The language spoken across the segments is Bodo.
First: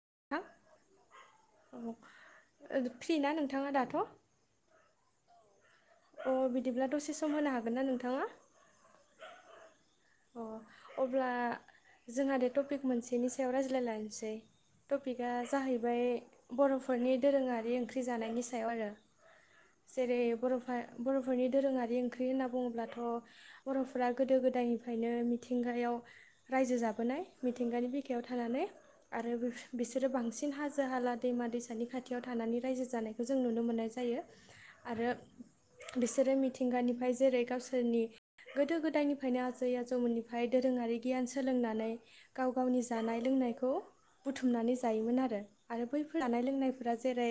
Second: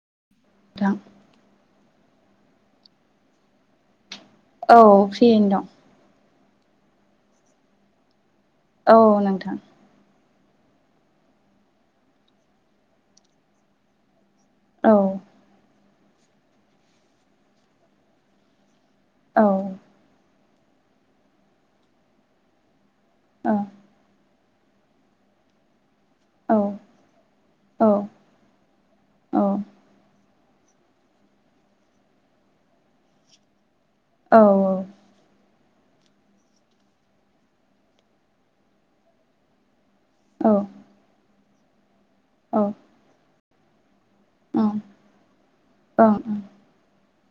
[unintelligible] दां औ फ्रि ना नोंथाङा दाथ'? औ फ्रियैनो दं। अ बिदिब्ला दसे सम होनो हागोन ना नोंथाङा? औ नोंथां। अ अब्ला जोंहा दे टपिक मोनसेनि सायाव रायज्लायलायसै औ टपिकआ जाहैबाय बर'फोरनि दोरोङारि ओंख्रि जानायनि सायाव आरो औ जेरै बर'फोर बर'फोरनि दोरोङारि ओंख्रि होनना बुङोब्लाथ' औ बर'फोरा गोदो गोदायनिफ्रायनो मिथिंगायाव औ रायजो जाबोनाय औ मिथिंगानि बिखायाव थानानै आरो बिसोरो बांसिन हाजो हाला दैमा दैसानि खाथियाव थानानै रायजो जानायखौ जों नुनो मोननाय जायो। जायो औ आरो बिसोरो मिथिंगानिफ्राय जेरै गावसोरनि गोदो गोदायनिफ्रायनो आजै आ जौवमोननिफ्राय दोरोङारि गियान सोलोंनानै गाव गावनि जानाय लोंनायखौ बुथुमनानै जायोमोन आरो आरो बैफोर जानाय लोंनायफोरा जेरै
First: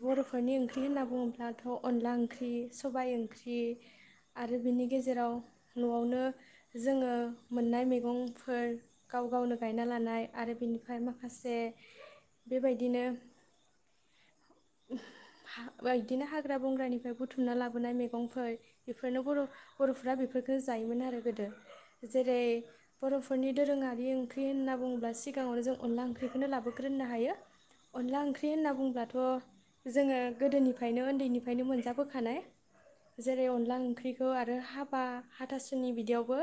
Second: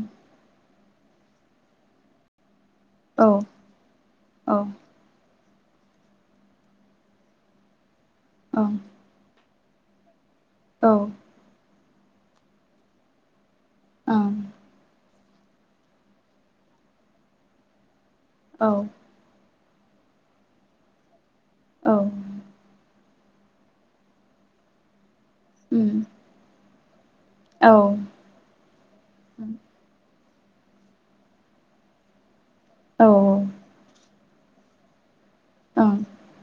बर'फोरनि ओंख्रि होनना बुङोब्लाथ' अनला ओंख्रि सबाय ओंख्रि आरो बिनि गेजेराव न'आवनो जोङो मोननाय मैगंफोर गाव गावनो गायना लानाय आरो बेनिफ्राय माखासे बेबायदिनो औ बिदिनो हाग्रा बंग्रानिफ्राय बुथुमना लाबोनाय मैगंफोर औ बेफोरनो बर' बर'फ्रा बेफोरफोरखौ जायोमोन आरो गोदो। ओं जेरै बर'फोरनि दोरोङारि ओंख्रि होनना बुङोब्ला सिगाङावनो जों अनला ओंख्रिखौनो लाबोग्रोनो हायो। अनला ओंख्रि होनना बुंब्लाथ' जोङो गोदोनिफ्रायनो उन्दैनिफ्रायनो मोनजाबोखानाय ओं जेरै अनला ओंख्रि खौ आरो हाबा औ हाथासुनि ओं बिदियावबो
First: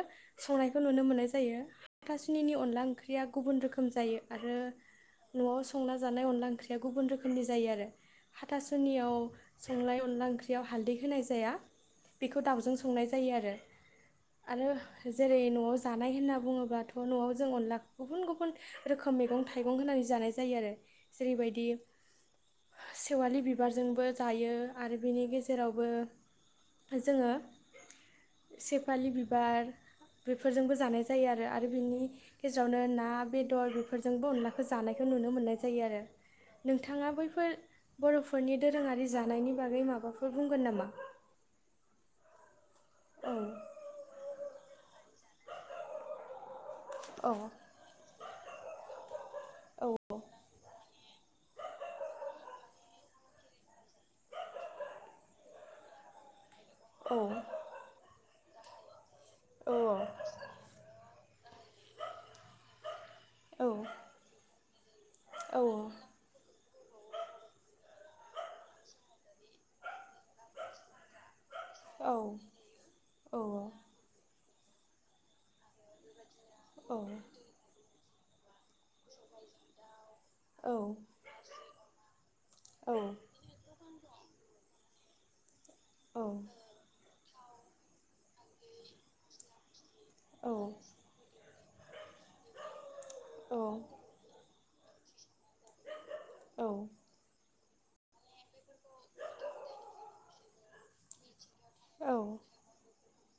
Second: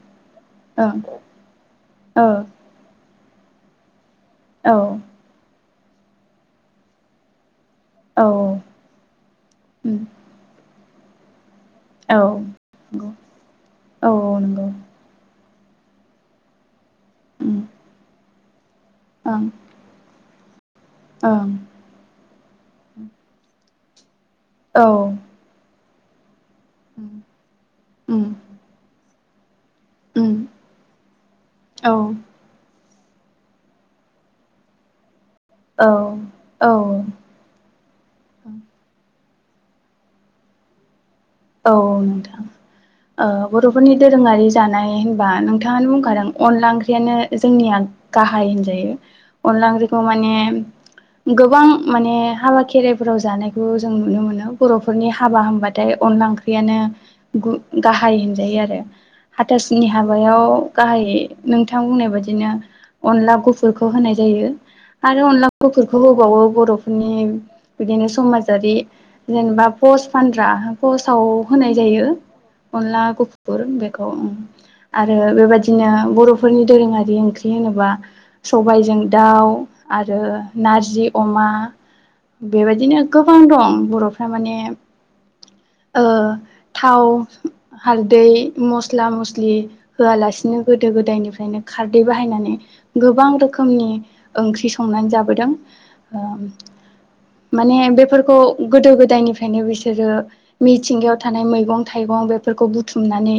संनायखौ नुनो मोन्नाय जायो। औ हाथासुनिनि अनला ओंख्रि ओख्रिया गुबुन रोखोम जायो। आरो औ। न'आव संना जानाय अनला ओंख्रिया गुबुन रोखोमनि जायो आरो। औ हाथासुनियाव उम संनाय अनला ओंख्रियाव हालदै होनाय जाया। औ बेखौ दाउजों संनाय नंगौ जायो आरो। औ आरो नंगौ जेरै नआव आव जानाय होनना बुङोब्लाथ' न'आव जों उम अनला गुबुन गुबुन रोखोम मैगं ओं थाइगं होनानै जानाय जायो आरो ओं जेरैबायदि सेवालि बिबारजोंबो जायो औ आरो बिनि गेजेरावबो उम जोङो उम सेफालि बिबार उम बेफोरजोंबो जानाय जायो आरो बेनि औ गेजेरावनो ना बेदर बेफोरजोंबो अनलाखौ जानायखौ नुनो मोननाय जायो आरो। औ नोंथाङा बैफोर औ बर'फोरनि दोरोङारि जानायनि बागै माबाफोर बुंगोन नामा?? औ नोंथां। औ बर'फोरनि दोरोङारि जानाय होनबा नोंथाङानो बुंखादों अनला ओंख्रियानो औ जोंनिया गाहाय होनजायो। अनला औ ओंख्रिखौ माने गोबां माने हाबा खेराइफोराव जानायखौ जों नुनो मोनो बर'फोरनि हाबा होनबाथाय अनला ओंख्रियानो गाहाय होनजायो आरो। औ हाथासुनि हाबायाव गाहाय नोंथां बुंनाय बायदिनो अनला औ गुफुरखौ होनाय जायो आरो अनला औ गुफुरखौ होबावो बर' नि बिदिनो समाजारि जेनेबा पस्ट फानग्रा पस्टआव होनाय जायो औ अनला गुफुर बेखौ आरो बेबायदिनो बर' फोरनि औ दोरोङारि ओंख्रि होनोबा सबायजों दाउ आरो औ नारजि अमा औ बेबायदिनो गोबां दं बर' थारमाने ओ औ थाव हारलदै मस्ला मस्लि होआलासिनो गोदो गोदायनिफ्रायनो खारदै बाहायनानै गोबां रोखोमनि ओंख्रि संनानै जाबोदों ओ माने बेफोरखौ गोदो गोदायनिफ्रायनो बिसोरो मिथिंगायाव थानाय मैगं थाइगं बेफोरखौ बुथुमनानै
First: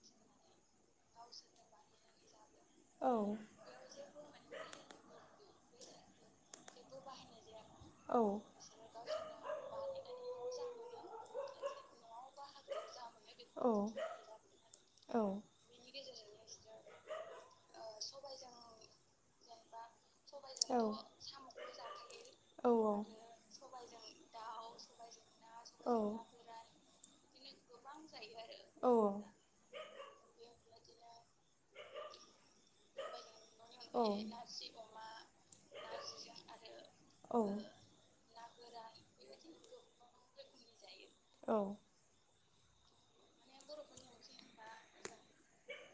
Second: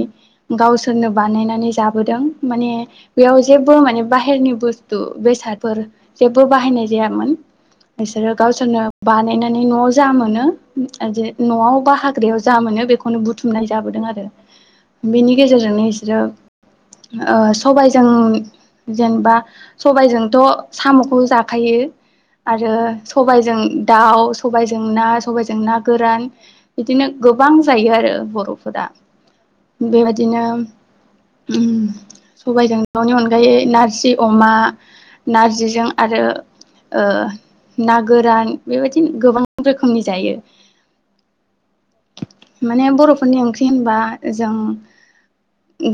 गावसोरनो बानायनानै जाबोदों माने बेयाव जेबो माने बाहेरनि बुस्थु बेसादफोर जेबो बाहायनाय जायामोन औ बिसोरो गावसोरनो बानायनानै न'आव जा मोनो जे न'आव बा हाग्रायाव जा मोनो बेखौनो बुथुमनाय जाबोदों आरो औ बेनि गेजेरजोंनो बिसोरो ओ सबायजों जेनेबा सबायजोंथ' साम'खौ जाखायो आ आरो सबायजों दाउ सबायजों ना सबायजों ना गोरान बिदिनो गो- बां जायो आरो बर'फोरा सबायजों बेबायदिनो सबायजों दाउनि अनगायै नारजि अमा नारजिजों आरो ओ औ ना गोरान बेबायदिनो गोबां रोखोमनि जायो [unintelligible] माने बर' फोरनि ओंख्रि होनबा जों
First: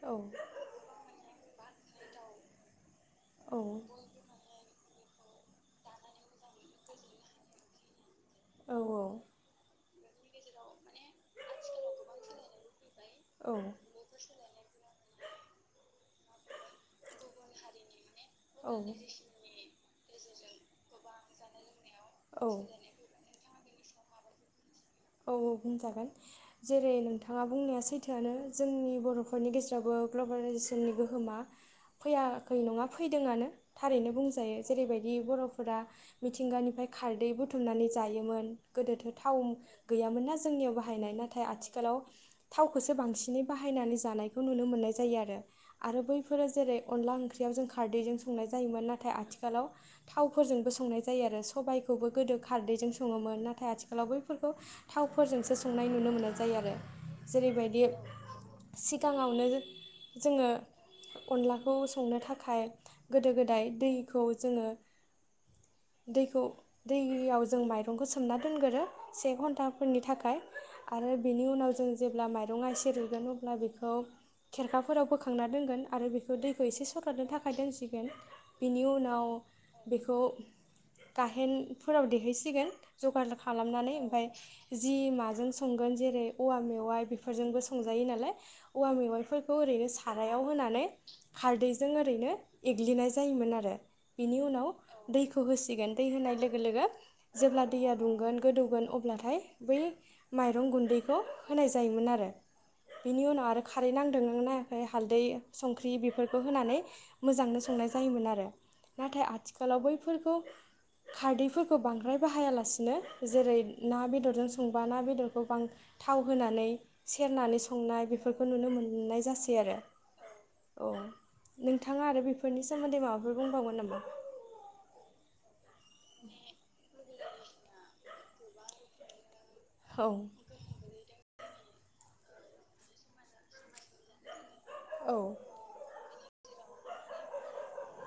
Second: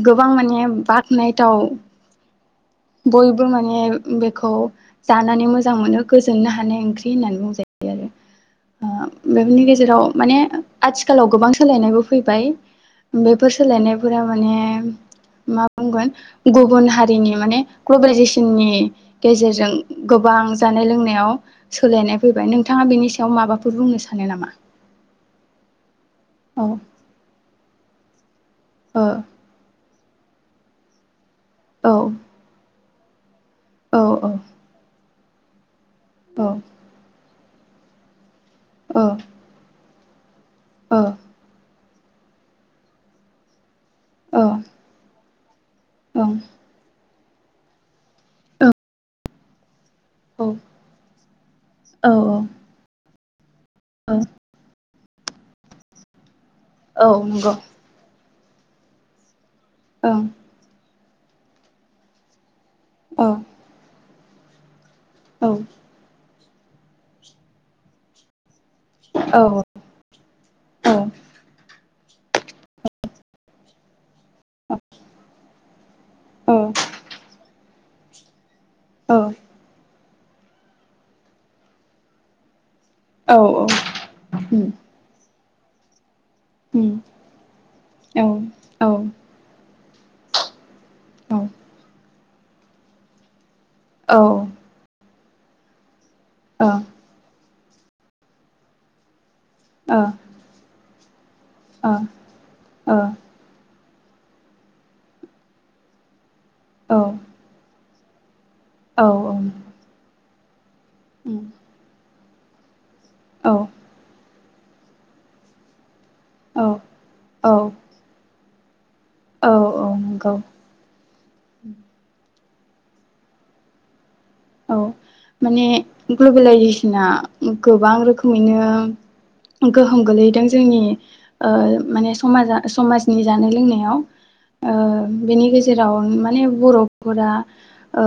गोबां माने बाख्नायथाव बयबो माने बेखौ जानानै मोजां मोनो गोसो बोनो हानाय ओंख्रि होननानै बुंजायो आरो औ औ ओ बेफोरनि गेजेराव माने आथिखालाव गोबां सोलायनायबो फैबाय बेफोर औ सोलायनायफोरा माने मा बुंगोन गुबुन हारिनि माने ग्लबेलाइजेसननि औ गेजेरजों गो- बां जानाय लोंनायाव सोलायनाय फैबाय औ नोंथाङा बेनि सायाव माबाफोर बुंनो सानो नामा औ सानो औ बुंजागोन औ जेरै नोंथाङा बुंनाया सैथोआनो जोंनि ओ बर'फोरनि गेजेरावबो ग्लबेलाइजेसननि गोहोमा औ फैयाखै नङा फैदोंआनो औ थारैनो बुंजायो जेरैबायदि बर'फोरा मिथिंगानिफ्राय खारदै बुथुमनानै जायोमोन गोदोथो औ थाव गैयामोन ना जोंनियाव बाहायनाय नाथाय आथि- खालाव थावखौसो बांसिनै बाहायनानै औ जानायखौ नुनो मोननाय जायो आरो आरो ओं ओं बैफोरो जेरै अनला ओंख्रियाव जों खारदैजों संनाय जायोमोन नाथाय आथिखालाव थावफोरजोंबो संनाय जायो आरो सबायाइखौबो औ गोदो खारदैजों सङोमोन नाथाय आथिखालाव औ बैफोरखौ थावफोरजोंसो संनाय नुनो मोननाय जायो आरो औ नंगौ जेरैबायदि सिगाङावनो ओं जोङो अनलाखौ संनो थाखाय औ गोदो गोदाय दै खौ जोङो औ खौ दैआव जोङो माइरंखौ सोमनानै दोनगोरो से घन्टा थाखाय आरो बिनि उनाव जों जेब्ला माइरङा इसे रुयगोन अब्ला बेखौ खेरखाफोराव बोखांना दोनगोन आरो बेखौ औ दैखौ एसे सगरनो थाखाय दोनसिगोन बिनि औ उनाव बेखौ गाहेनफोराव देहोसिगोन औ जगार खालामनानै ओमफाय उम जि माजों संगोन जेरै औवा उम मेवाइ बेफोरजोंबो संजायो औ नालाय औ औवा मेवाइफोरखौ ओरैनो सा रायाव होनानै औ खारदैजों ओरैनो एग्लिनाय जायोमोन आरो औ ओ बेनि उनाव दैखौ होसिगोन दै होनाय लोगो ओ लोगो जेब्ला दैया दुंगोन गोदौगोन अब्लाथाय बै ओ माइरं गुन्दैखौ होनाय जायोमोन आरो। ओ बिनि उनाव आरो खारै नांदों ना नङाखै हालदै संख्रि बेफोरखौ होनानै औ मोजांनो सं नाय जायोमोन आरो औ नाथाय उम आथिखालाव बैफोर खौ खारदैफोरखौ बांद्राय बाहाया लासिनो औ जेरै ना बेदरजों संबा ना बेदरखौ बां थाव होनानै औ सेरनानै संनाय बेफोरखौ नुनो मोन नाय औ जासै आरो नंगौ औ। नोंथाङा आरो बेफोरनि सोमोन्दै माबाफोर बुंबावगोन नामा? औ माने ग्लबेलाइजेसना गोबां रोखोमैनो गोहोम औ गोलैदों जोंनि ओ माने समाजा समाजनि जानाय लोंनायाव ओ औ बेनि गेजेराव माने बर'फोरा ओ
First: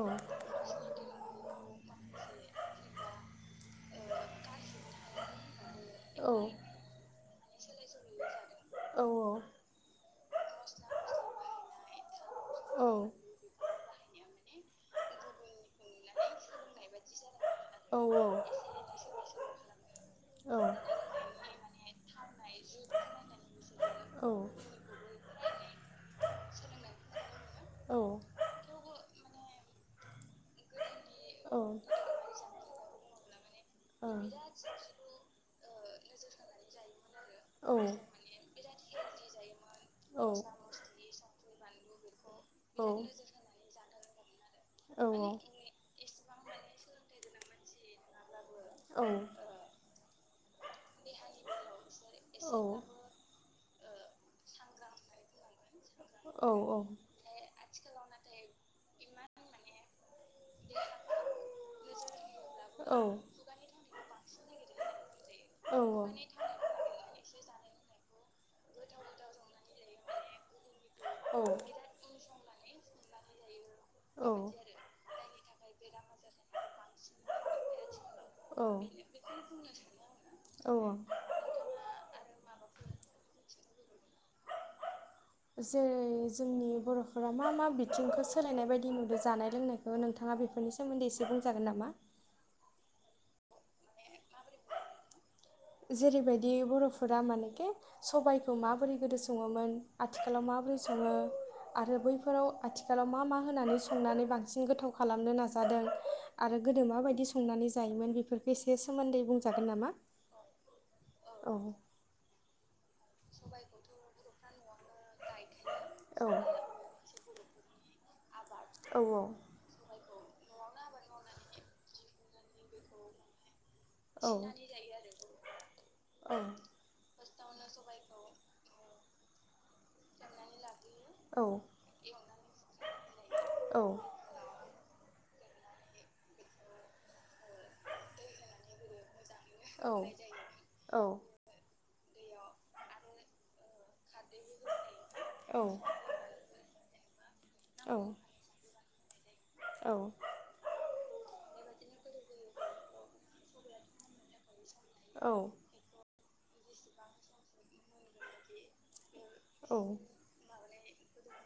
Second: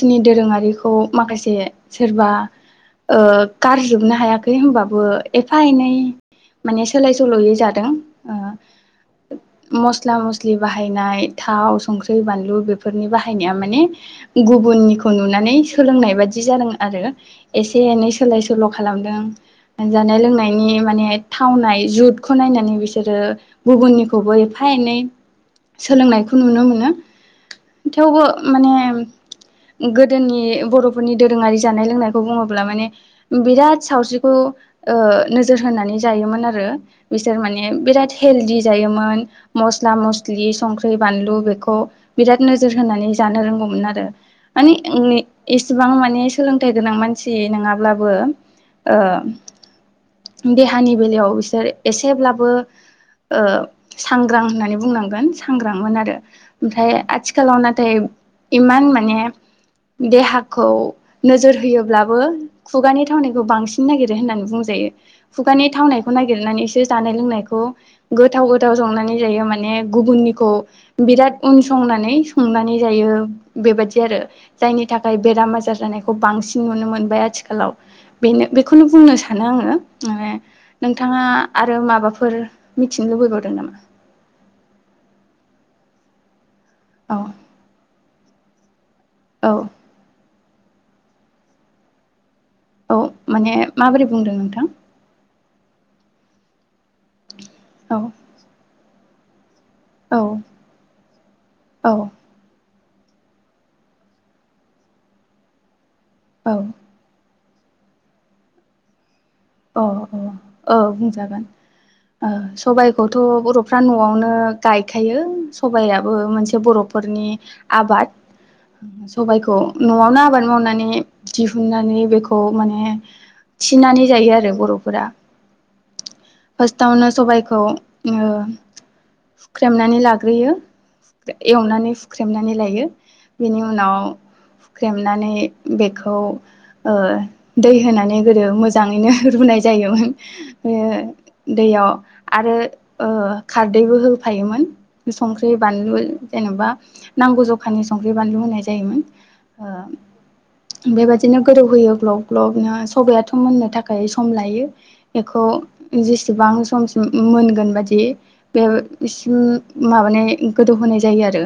औ दोरोङारिख माखासे सोरबा ओ गारजोबनो हायाखै हमबाबो एफ फा एनै औ माने सोलाय सोल'यै जादों औ ओ मस स्ला मस्लि बाहायनाय थाव संख्रि बानलु औ बेफोरनि बाहायनाया माने गुबुननिखौ नुनानै स सोलोंनाय बादि जादों आरो एसे एनै सोलाय सोल' खालामदों जानाय आरो लोंनायनि माने थावनाय जुदखौ नायनानै बिसोरो गुबुननिखौबो एफा एनै सोलोंनायखौ नुनो मोनो औ थेवबो माने गोदोनि बर'फोरनि दोरोङारि जानाय लोंनायखौ बुङोब्ला माने बिराद सावस्रिखौ ओ नोजोर होनानै जायोमोन आरो बिसोर माने बिराद हेलडी जायो। योमोन मस्ला मस्लि संख्रै बानलु बेखौ बिराद नोजोर होनानै जानो रोंगौमोन। मोन आरो माने ए एसेबां माने सोलोंथाइ गोनां मानसि नोङाब्लाबो ओ औ देहानि बेलायाव बिसोर एसेब्लाबो ओ सांग्रां होननानै बुंनांगोन सांग्रां। मोन आरो औ औ ओमफ्राय आथिखालाव नाथाय इमान माने देहाखौ नोजोर होयोब्लाबो खुगानि थावनायखौ बांसिन नागिरो होननानै बुंजायो खुगानि बुंजायो थावनायखौ नागिरनानैसो जानाय लोंनायखौ गोथाव गोथाव संनानै जायो माने ने गुबुननिखौ बिराद उनसंनानै संनानै जायो बेबादि आरो। जायनि थाखाय बेराम आजार जानायखौ बांसिन नुनो मोनबाय आथिखालाव। बेनो बेखौनो बुंनो सानो आङो माने सानो आङो औ नोंथाङा आरो माबाफोर मिथिनो लुबैबावदों नामा जेरै जोंनि औ बर'फोरा मा मा बिथिंखौ सोलायनाय बाय दि नुदो औ जानाय लोंनायखौ नोंथाङा बेफोरनि सोमोन्दै एसे बुंजागोन नामा? औ माने माबोरै बुंदों नोंथां? जेरैबायदि बर'फोरा मानेके औ सबाइखौ माबोरै गोदो सङोमोन आथिखालाव औ माबोरै सङो आरो औ बैफोराव आथि खालाव मा मा होनानै संनानै बांसिन गोथाव खालामनो नाजादों औ आरो गोदो माबादि सं नानै जायोमोन बेफोरखो एसे सोमोन्दै बुंजागोन अ नामा। औ बुंजागोन औ ओ सबायखौथ' बर'फ्रा न'आवनो गायखायो सबायाबो औ मोनसे बर'फोरनि आबाद औ सबायखौ न'आवनो आबाद मावनानै दिहुननानै बेखौ माने थिनानै औ जायो आरो। बर'फोरा फास्टावनो सबायखौ ओ हुख्रेमनानै लाग्रोयो। एवनानै हुख्रेमनानै लायो बेनि औ उनाव ख्रेमनानै बेखौ ओ दै होनानै दै गोदो होनानै होयो मोजाङैनो रुनाय जायो जायोमोन औ बेबायदिनो ओ दैयाव आरो ओ खारदैबो होफ फायोमोन संख्रै गोदौ होयोब्ला बेखौ सबाया बानलु जेन'बा नांगौ जखानि थावनो संख्रै बानलु होनाय जायोमोन। ओ बेबायदिनो गोदौ होयो ग्लब ग्लब सबायाथ' मोननो थाखाय थाखाय सम लायो थाखाय संनाय बेखौ औ जेसेबां समसिम मोनगोन बादि बिसिम औ माबानाय गोदौहोनाय जायो आरो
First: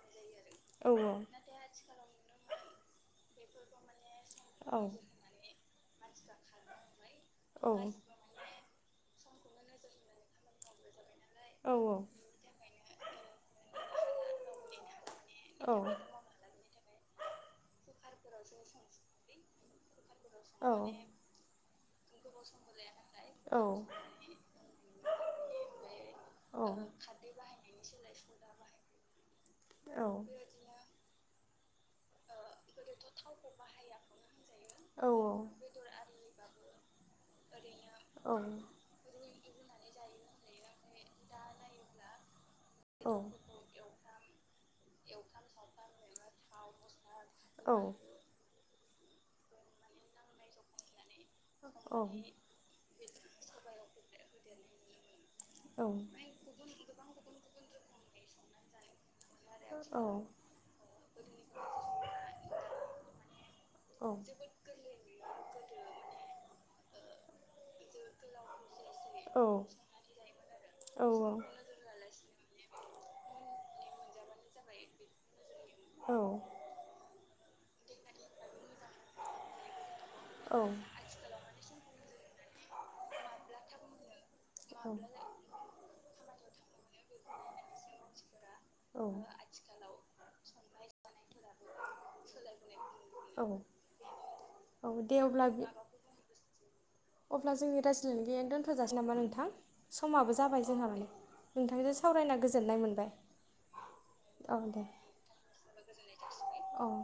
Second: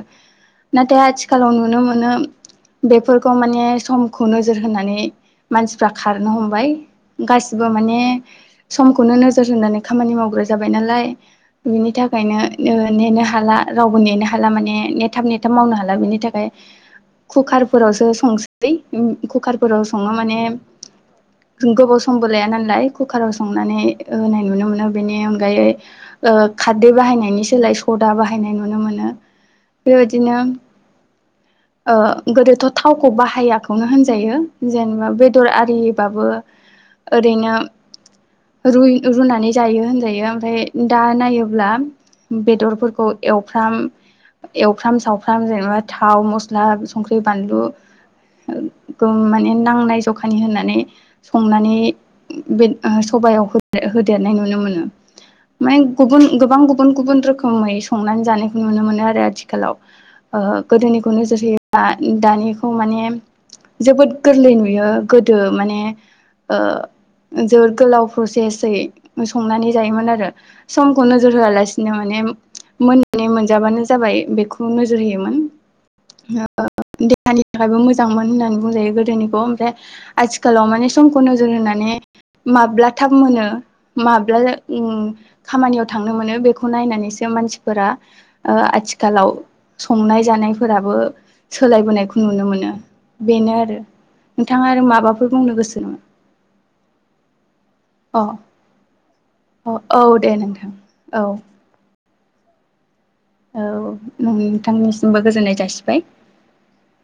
नाथाय जायो आरो औ आथिखालाव नुनो मोनो बेफोरखौ माने सम खौ नोजोर होनानै मानसिफ्रा खारनो हमबाय गासिबो माने समखौनो नोजोर होनानै खामानि मावग्रा जाबाय नालाय बिनि मावग्रा थाखायनो नेनो हाला रावबो नेनो हाला माने नेथाब नेथाब औ मावनो हाला बेनि थाखाय कुकारफोरावसो संसै कुकारफोराव माने गोबाव समबो लाया नालाय कुकार औ संनानै मोननि अनायै खारै बाहायनायनि सोलाय सदा बाहायनाय नुनो मोनो औ बेबायदिनो ओ गोदोथ' थावखौ बाहायाखौनो होनजायो जेनेबा औ बेदर आरिबाबो औ ओरैनो रुनानै जायो होनजायो ओमफ्राय दा नायोब्ला बेदरफोरखौ एवफ्राम एवफ्राम सावफ्राम जेनेबा थाव मस्ला संख्रि बानलु मानि नांनाय जखानि होनानै संनानै बे सबायाव होदेरनाय नुनो मोनो। माने गुबुन गोबां गुबुन गुबुन रोखोमै संनानै जानायखौ नुनो मोनो आरो आथिखालाव। गोदोनिखौ नोजोर होयोबा दानिखौ माने जोबोद मोनो आरो गोरलै नुयो गोदो माने जोबोर गोलाव प्रसेसै संनानै जायोमोन आरो समखौ नोजोर होआलासिनो माने मोन मोनजाबानो जाबाय बेखौ नोजोर होयोमोन होयोमोन औ देहानि थाखायबो मोजांमोन होननानै बुंजायो गोदोनिखौ ओमफ्राय औ आथिखालाव माब्ला थाब माने समखौ नोजोर होनानै माब्ला थाब मोनो मा ब्ला खामानियाव थांनो मोनो बेखौ नायनानैसो मानसिफोरा औ आथिखालाव संनाय जानायफोराबो सोलायबोनायखौ नुनो मोनो औ बेनो आरो। नोंथाङा आरो औ दे माबाफोर अब्ला बुंनो गोसो अब्ला जोंनि अ रायज्लायनाया दोनथ'जासै नामा नोंथां अ औ दे समाबो जाबाय नोंथां जोंहा माने औ नोंथांजों सावरायना गोजोननाय मोनबाय। औ औ दे नोंथांनिसिमबो गोजोननाय जासिबाय औ